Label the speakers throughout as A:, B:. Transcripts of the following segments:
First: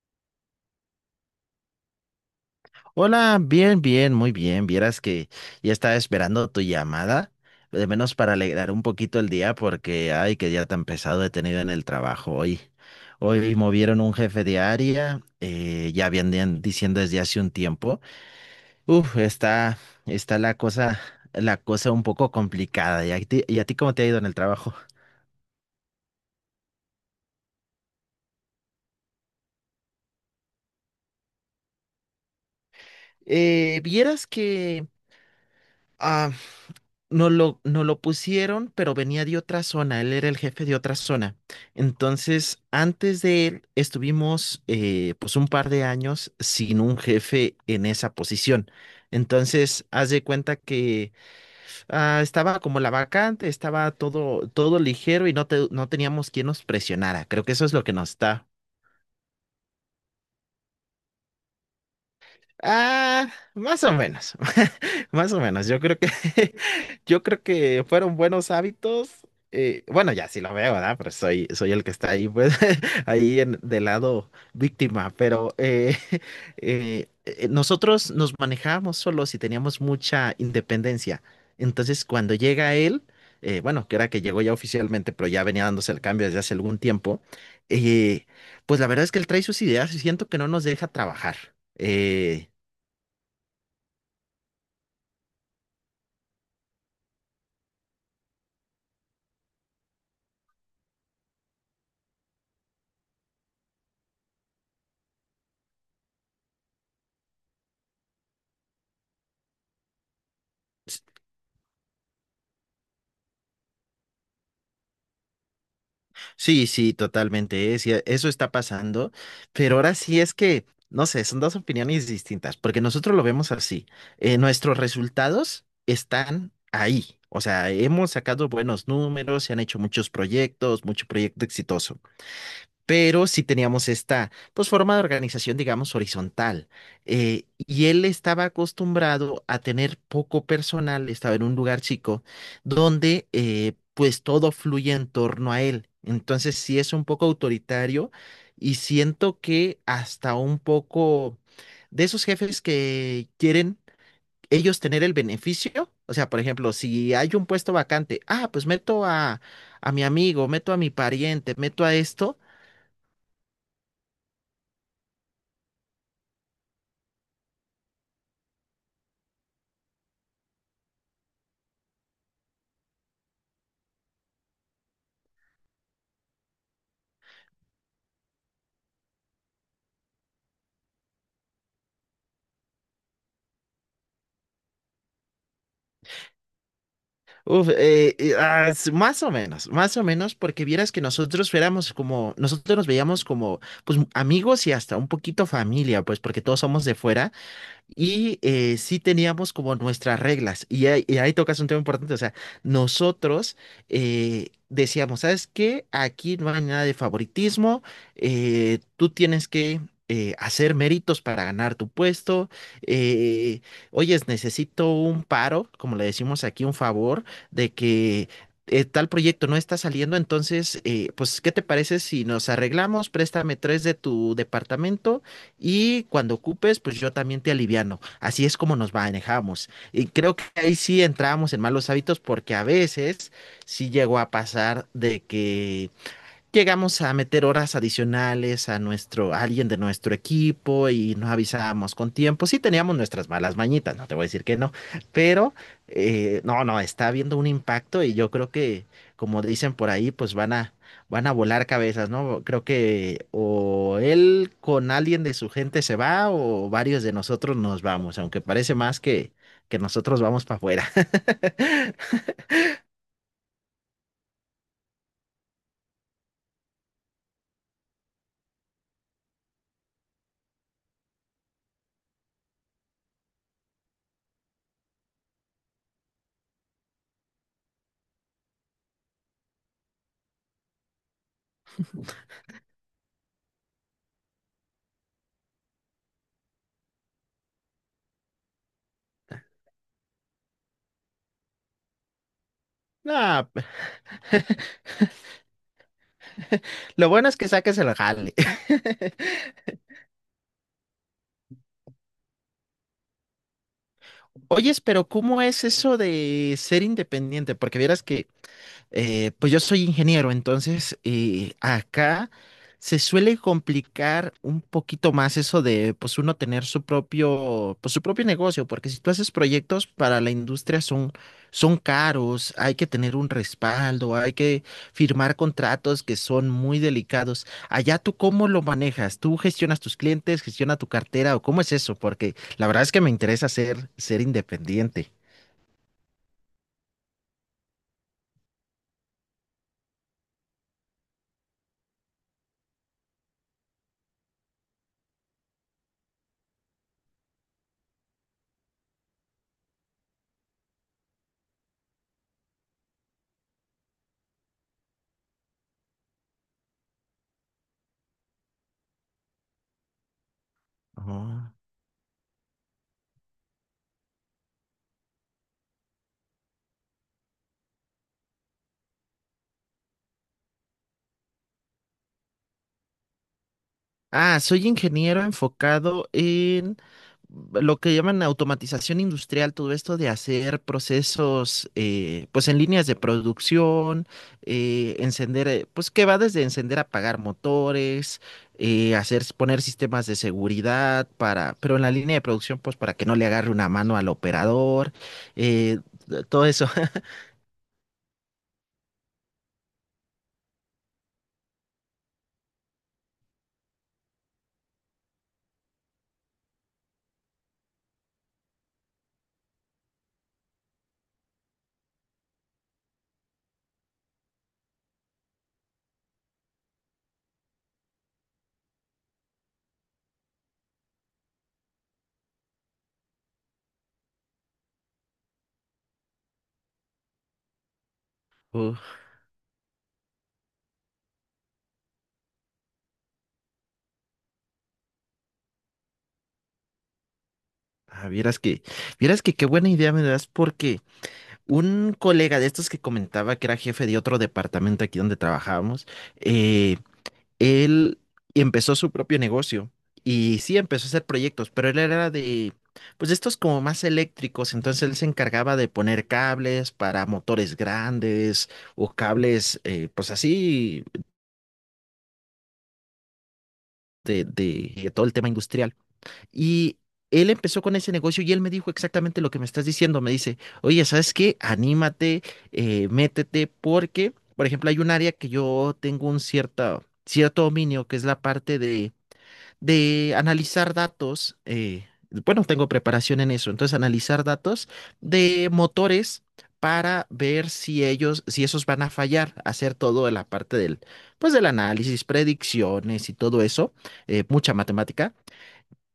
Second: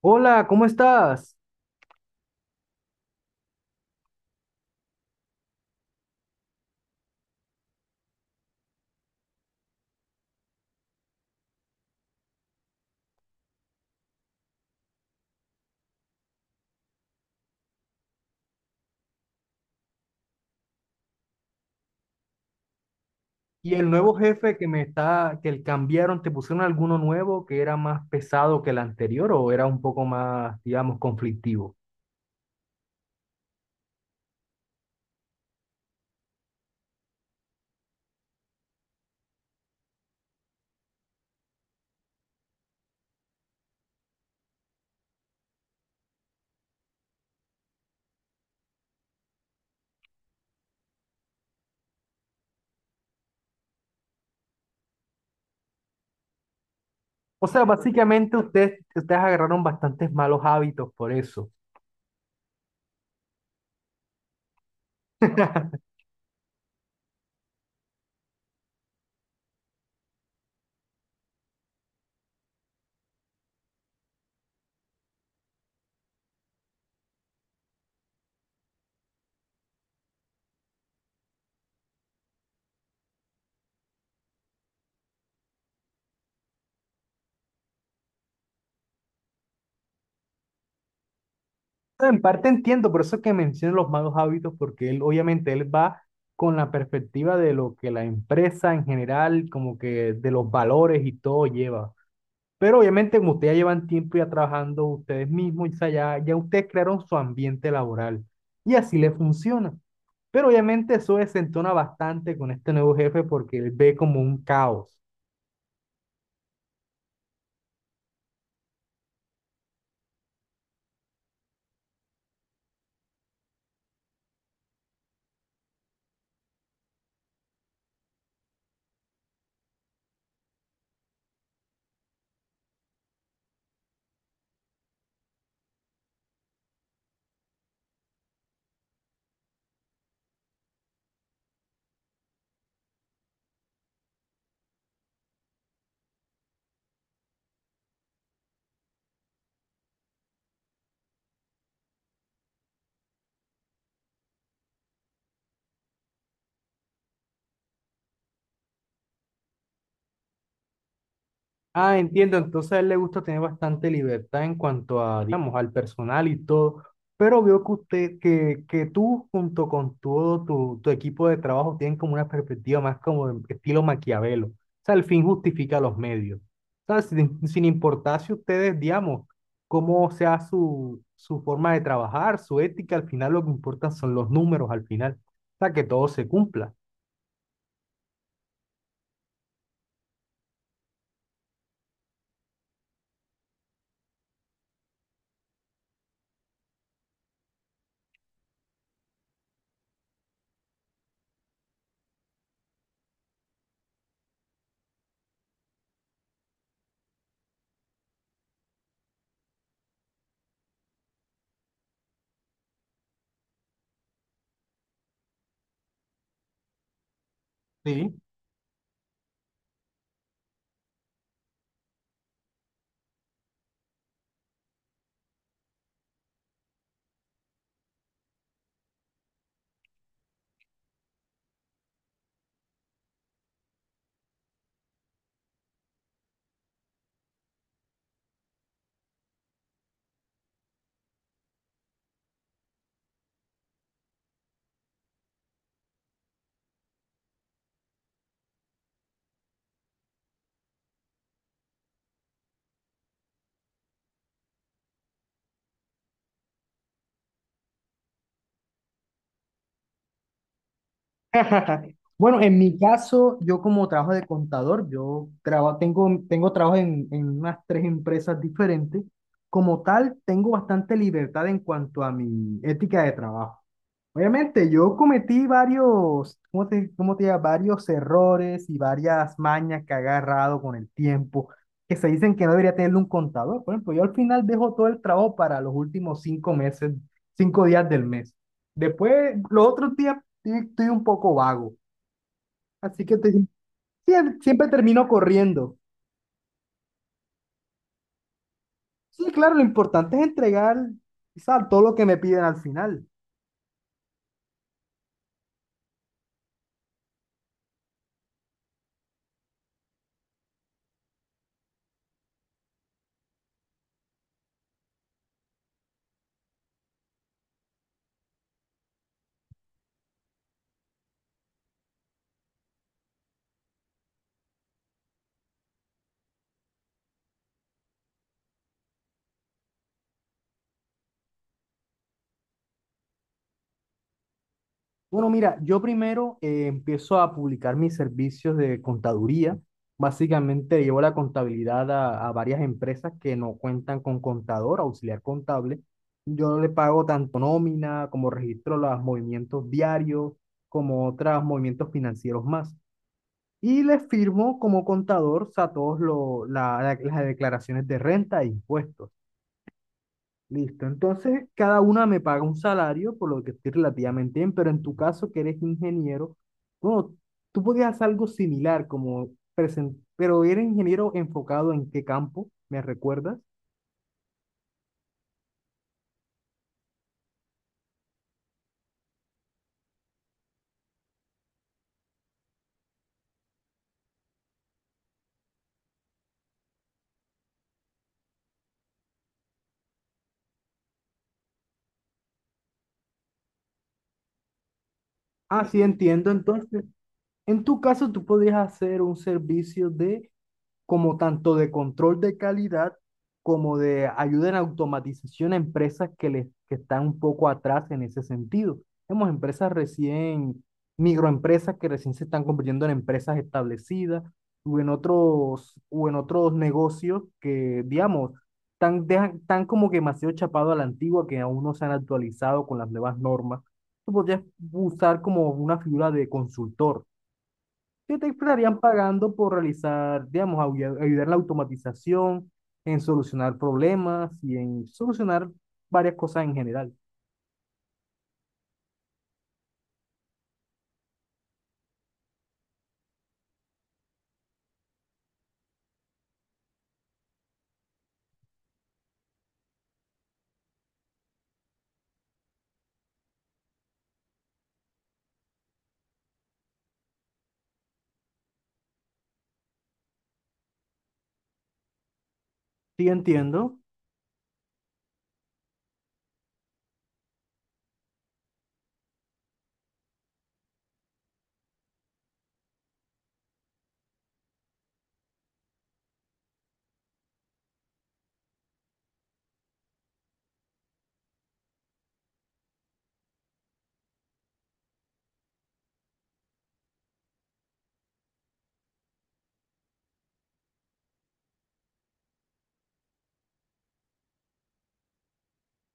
A: Hola, ¿cómo estás?
B: Hola, bien, bien, muy bien. Vieras que ya estaba esperando tu llamada, de menos para alegrar un poquito el día, porque ay, qué día tan pesado he tenido en el trabajo hoy. Hoy movieron un jefe de área, ya habían diciendo desde hace un tiempo. Uf, está la cosa un poco complicada. Y a
A: ¿Y
B: ti
A: el
B: cómo te ha
A: nuevo
B: ido en el
A: jefe
B: trabajo?
A: que el cambiaron, te pusieron alguno nuevo que era más pesado que el anterior o era un poco más, digamos, conflictivo?
B: Vieras que. No lo pusieron, pero venía de otra zona, él era el jefe de otra zona. Entonces, antes de él, estuvimos pues un par de años sin un jefe en esa posición. Entonces, haz de cuenta que estaba como la vacante, estaba todo ligero y no, no teníamos quien nos presionara. Creo
A: O
B: que
A: sea,
B: eso es lo que nos
A: básicamente
B: está.
A: ustedes agarraron bastantes malos hábitos por eso.
B: Ah, más o menos, más o menos. Yo creo que, yo creo que fueron buenos hábitos. Bueno, ya sí lo veo, ¿verdad? Pero soy el que está ahí, pues, ahí en, del lado víctima. Pero nosotros nos manejábamos solos y teníamos mucha independencia. Entonces, cuando llega él, bueno, que era que llegó ya oficialmente, pero ya venía dándose el cambio desde hace algún tiempo. eh, pues la verdad es que él trae sus ideas y siento que no nos deja trabajar.
A: Bueno, en parte
B: Eh,
A: entiendo, por eso es que menciono los malos hábitos, porque él, obviamente, él va con la perspectiva de lo que la empresa en general, como que de los valores y todo lleva. Pero obviamente como ustedes ya llevan tiempo ya trabajando ustedes mismos, o sea, ya ustedes crearon su ambiente laboral y así les funciona. Pero obviamente eso desentona bastante con este nuevo jefe porque él ve como un caos.
B: Sí, sí, totalmente, sí, eso está pasando, pero ahora sí es que, no sé, son dos opiniones distintas, porque nosotros lo vemos así, nuestros resultados están ahí, o sea, hemos sacado buenos números, se han hecho muchos proyectos, mucho proyecto exitoso, pero sí teníamos esta, pues, forma de organización, digamos, horizontal. Y él estaba acostumbrado a tener poco personal, estaba en un lugar chico, donde, pues, todo fluye en torno a él. Entonces, sí es un poco autoritario y siento que hasta un poco de esos jefes que quieren ellos tener el beneficio. O sea, por ejemplo, si hay un puesto vacante, ah, pues a mi amigo, meto a mi pariente, meto a
A: Ah, entiendo.
B: esto.
A: Entonces a él le gusta tener bastante libertad en cuanto a, digamos, al personal y todo. Pero veo que usted, que tú junto con todo tu equipo de trabajo tienen como una perspectiva más como de estilo Maquiavelo. O sea, el fin justifica los medios. O sea, sin importar si ustedes, digamos, cómo sea su forma de trabajar, su ética, al final lo que importa son los números al final. O sea, que todo se cumpla.
B: Más o menos, más o menos, porque vieras que nosotros éramos como, nosotros nos veíamos como, pues, amigos y hasta un poquito familia, pues, porque todos somos de fuera. Y sí teníamos como nuestras reglas. Y ahí tocas un tema importante. O sea, nosotros decíamos, ¿sabes qué? Aquí no hay nada de favoritismo. Tú tienes que hacer méritos para ganar tu puesto. eh, Oyes, necesito un paro, como le decimos aquí, un favor de
A: Sí.
B: que... Tal proyecto no está saliendo, entonces, pues, ¿qué te parece si nos arreglamos? Préstame tres de tu departamento y cuando ocupes, pues yo también te aliviano. Así es como nos manejamos. Y creo que ahí sí entramos en malos hábitos porque a veces sí llegó a pasar de que llegamos a meter horas adicionales a a alguien de nuestro equipo y nos avisábamos con tiempo. Sí teníamos nuestras malas mañitas, no te voy a decir que no, pero no, no, está habiendo un impacto y yo creo que, como dicen por ahí, pues van a volar cabezas, ¿no? Creo que o él con alguien de su gente se va o varios de nosotros nos vamos, aunque parece más que nosotros vamos para afuera.
A: Bueno, en mi caso, yo como trabajo de contador, yo tengo trabajo en unas tres empresas diferentes. Como tal, tengo bastante libertad en cuanto a mi ética de trabajo. Obviamente, yo cometí varios, cómo te diría? Varios errores y varias mañas que he agarrado con el tiempo, que se dicen que no debería tener un contador. Por ejemplo, yo al final dejo todo el trabajo para los últimos 5 meses, 5 días del mes. Después, los otros días estoy un poco vago. Así que
B: No,
A: siempre termino corriendo.
B: lo bueno es que saques el jale.
A: Sí, claro, lo importante es entregar, quizá, todo lo que me piden al final.
B: Oyes, pero ¿cómo es eso de ser independiente? Porque vieras que pues yo soy ingeniero, entonces acá se suele complicar un poquito más eso de pues uno tener su propio, pues su propio negocio, porque si tú haces proyectos para la industria son caros, hay que tener un respaldo, hay que firmar contratos que son muy delicados. Allá tú cómo lo manejas, tú gestionas tus clientes, gestiona tu cartera o cómo es eso, porque la verdad es que me interesa ser independiente.
A: Bueno, mira, yo primero empiezo a publicar mis servicios de contaduría. Básicamente llevo la contabilidad a varias empresas que no cuentan con contador, auxiliar contable. Yo le pago tanto nómina como registro los movimientos diarios, como otros movimientos financieros más. Y les firmo como contador, o sea, todas las declaraciones de renta e impuestos. Listo,
B: Ujú.
A: entonces cada una me paga un salario, por lo que estoy relativamente bien, pero en tu caso que eres ingeniero, bueno, tú podías hacer algo similar, como pero eres ingeniero enfocado en qué campo, ¿me recuerdas?
B: Ah, soy ingeniero enfocado en lo que llaman automatización industrial, todo esto de hacer procesos, pues en líneas de producción, pues que va desde encender, apagar motores, poner sistemas de seguridad para, pero en la línea de producción, pues para que no le agarre una mano al operador,
A: Ah, sí,
B: eh,
A: entiendo,
B: todo eso.
A: entonces, en tu caso tú podías hacer un servicio de como tanto de control de calidad como de ayuda en automatización a empresas que están un poco atrás en ese sentido. Hemos empresas recién, microempresas que recién se están convirtiendo en empresas establecidas o en otros negocios que, digamos, tan como que demasiado chapado a la antigua que aún no se han actualizado con las nuevas normas. Tú podrías usar como una figura de consultor que te
B: Uh,
A: estarían pagando por realizar, digamos, ayudar en la automatización, en solucionar problemas y en solucionar varias cosas en general.
B: ah, vieras que, Vieras que qué buena idea me das porque un colega de estos que comentaba que era jefe de otro departamento aquí donde trabajábamos, eh, él empezó su propio negocio y sí empezó a hacer proyectos, pero él era de, pues de estos como más eléctricos, entonces él se encargaba de poner cables para motores grandes o cables, pues así
A: Sí, entiendo.
B: de todo el tema industrial. Y él empezó con ese negocio y él me dijo exactamente lo que me estás diciendo. Me dice, oye, ¿sabes qué? Anímate, métete, porque, por ejemplo, hay un área que yo tengo cierto dominio, que es la parte de analizar datos. Bueno, tengo preparación en eso. Entonces, analizar datos de motores, para ver si si esos van a fallar, hacer todo la parte del, pues del análisis, predicciones y todo eso, mucha matemática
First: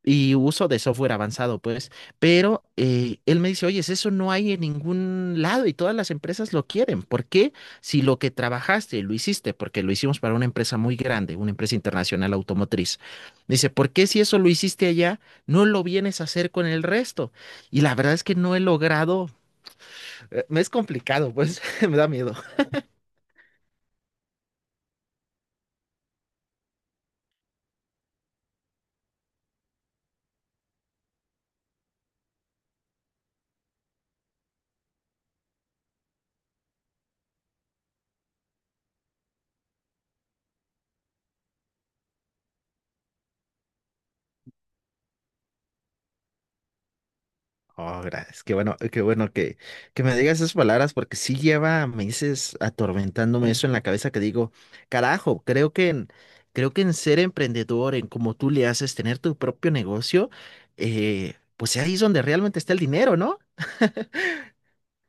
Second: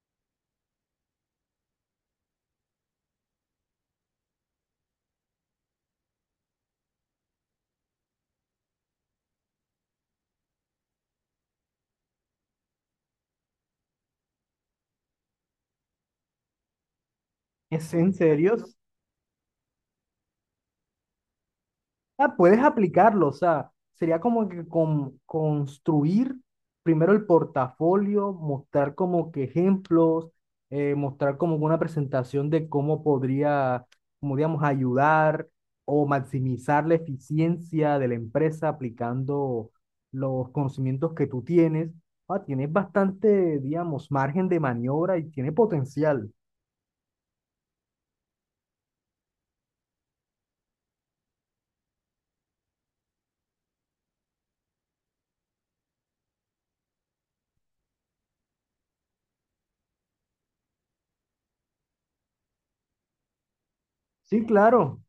B: y uso de software avanzado, pues. Pero él me dice, oye, eso no hay en ningún lado y todas las empresas lo quieren. ¿Por qué? Si lo que trabajaste lo hiciste, porque lo hicimos para una empresa muy grande, una empresa internacional automotriz. Dice, ¿por qué si eso lo hiciste allá, no lo vienes a hacer con el resto? Y
A: ¿Es
B: la verdad
A: en
B: es que
A: serio?
B: no he logrado, me es complicado, pues me da miedo.
A: Ah, puedes aplicarlo, o sea, sería como que construir primero el portafolio, mostrar como que ejemplos, mostrar como una presentación de cómo podría, como digamos, ayudar o maximizar la eficiencia de la empresa aplicando los conocimientos que tú tienes. Ah, tienes bastante, digamos, margen de maniobra y tiene potencial.
B: Oh, gracias. Qué bueno que me digas esas palabras porque sí lleva meses atormentándome eso en la cabeza que digo, carajo, creo que creo que en ser emprendedor, en cómo tú le haces tener tu propio negocio, pues ahí es donde realmente está el dinero, ¿no?
A: Sí, claro.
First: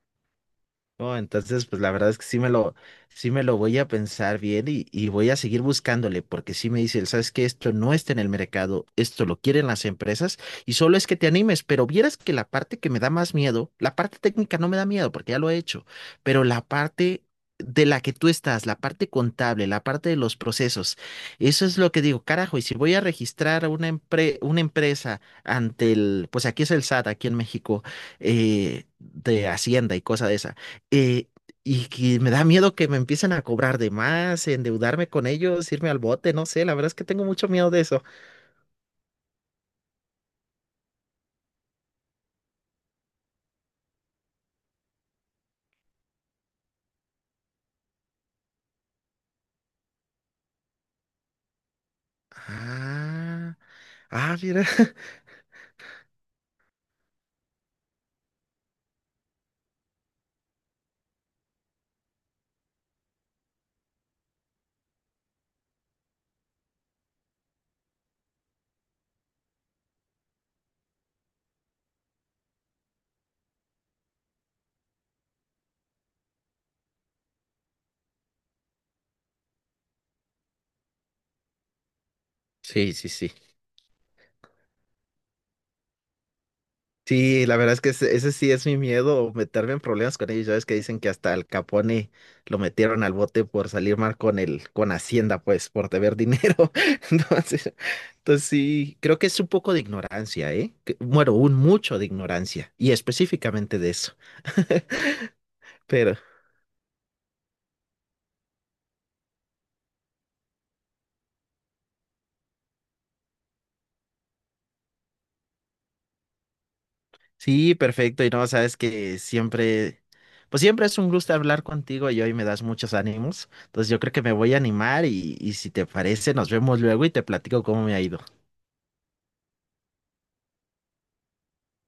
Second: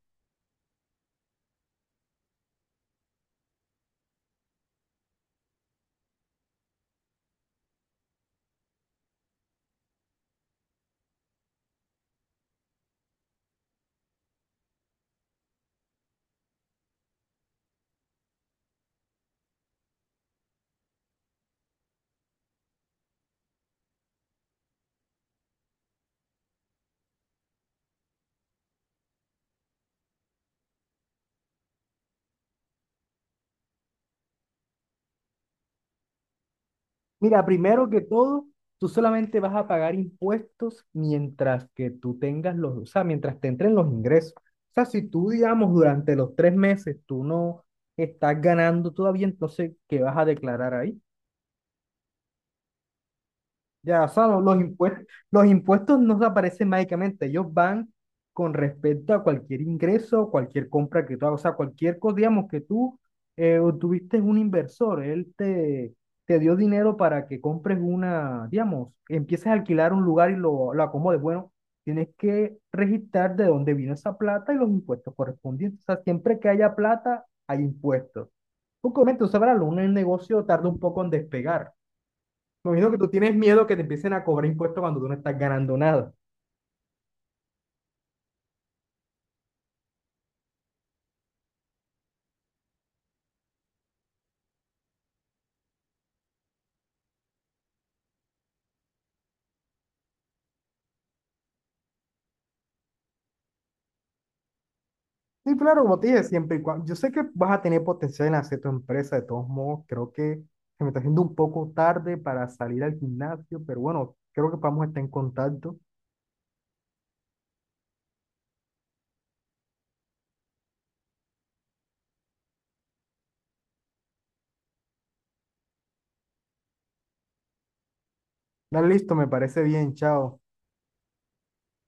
B: No, entonces, pues la verdad es que sí me lo voy a pensar bien y voy a seguir buscándole, porque sí me dicen, sabes que esto no está en el mercado, esto lo quieren las empresas, y solo es que te animes, pero vieras que la parte que me da más miedo, la parte técnica no me da miedo, porque ya lo he hecho, pero la parte de la que tú estás, la parte contable, la parte de los procesos, eso es lo que digo, carajo, y si voy a registrar una una empresa ante el, pues aquí es el SAT, aquí en México, de Hacienda y cosa de esa, eh, y que me da miedo que me empiecen a cobrar de más, endeudarme con ellos, irme al bote, no sé, la verdad es que tengo
A: Mira,
B: mucho miedo de
A: primero que
B: eso.
A: todo, tú solamente vas a pagar impuestos mientras que tú tengas los, o sea, mientras te entren los ingresos. O sea, si tú, digamos, durante los 3 meses tú no estás ganando todavía, entonces, ¿qué vas a declarar ahí?
B: Ah,
A: Ya, o sea,
B: ah, mira.
A: los impuestos no desaparecen mágicamente, ellos van con respecto a cualquier ingreso, cualquier compra que tú hagas, o sea, cualquier cosa, digamos, que tú tuviste un inversor, él te dio dinero para que compres digamos, empieces a alquilar un lugar y lo acomodes. Bueno, tienes que registrar de dónde vino esa plata y los impuestos correspondientes. O sea, siempre que haya plata, hay impuestos. Porque obviamente, tú sabrás, un negocio tarda un poco en despegar. Me imagino
B: Sí,
A: que tú
B: sí, sí.
A: tienes miedo que te empiecen a cobrar impuestos cuando tú no estás ganando nada.
B: Sí, la verdad es que ese sí es mi miedo, meterme en problemas con ellos. Ya ves que dicen que hasta Al Capone lo metieron al bote por salir mal con con Hacienda, pues, por deber dinero. Entonces, entonces sí, creo que es un poco de ignorancia, ¿eh? Que... bueno, un mucho de ignorancia, y específicamente de eso.
A: Sí, claro, como te
B: Pero,
A: dije, siempre y cuando. Yo sé que vas a tener potencial en hacer tu empresa, de todos modos, creo que se me está haciendo un poco tarde para salir al gimnasio, pero bueno, creo que vamos a estar en contacto.
B: sí, perfecto. Y no, sabes que siempre, pues siempre es un gusto hablar contigo y hoy me das muchos ánimos. Entonces yo creo que me voy a animar y si te parece, nos vemos luego y te platico cómo me ha ido.
A: Dale, listo, me parece bien, chao.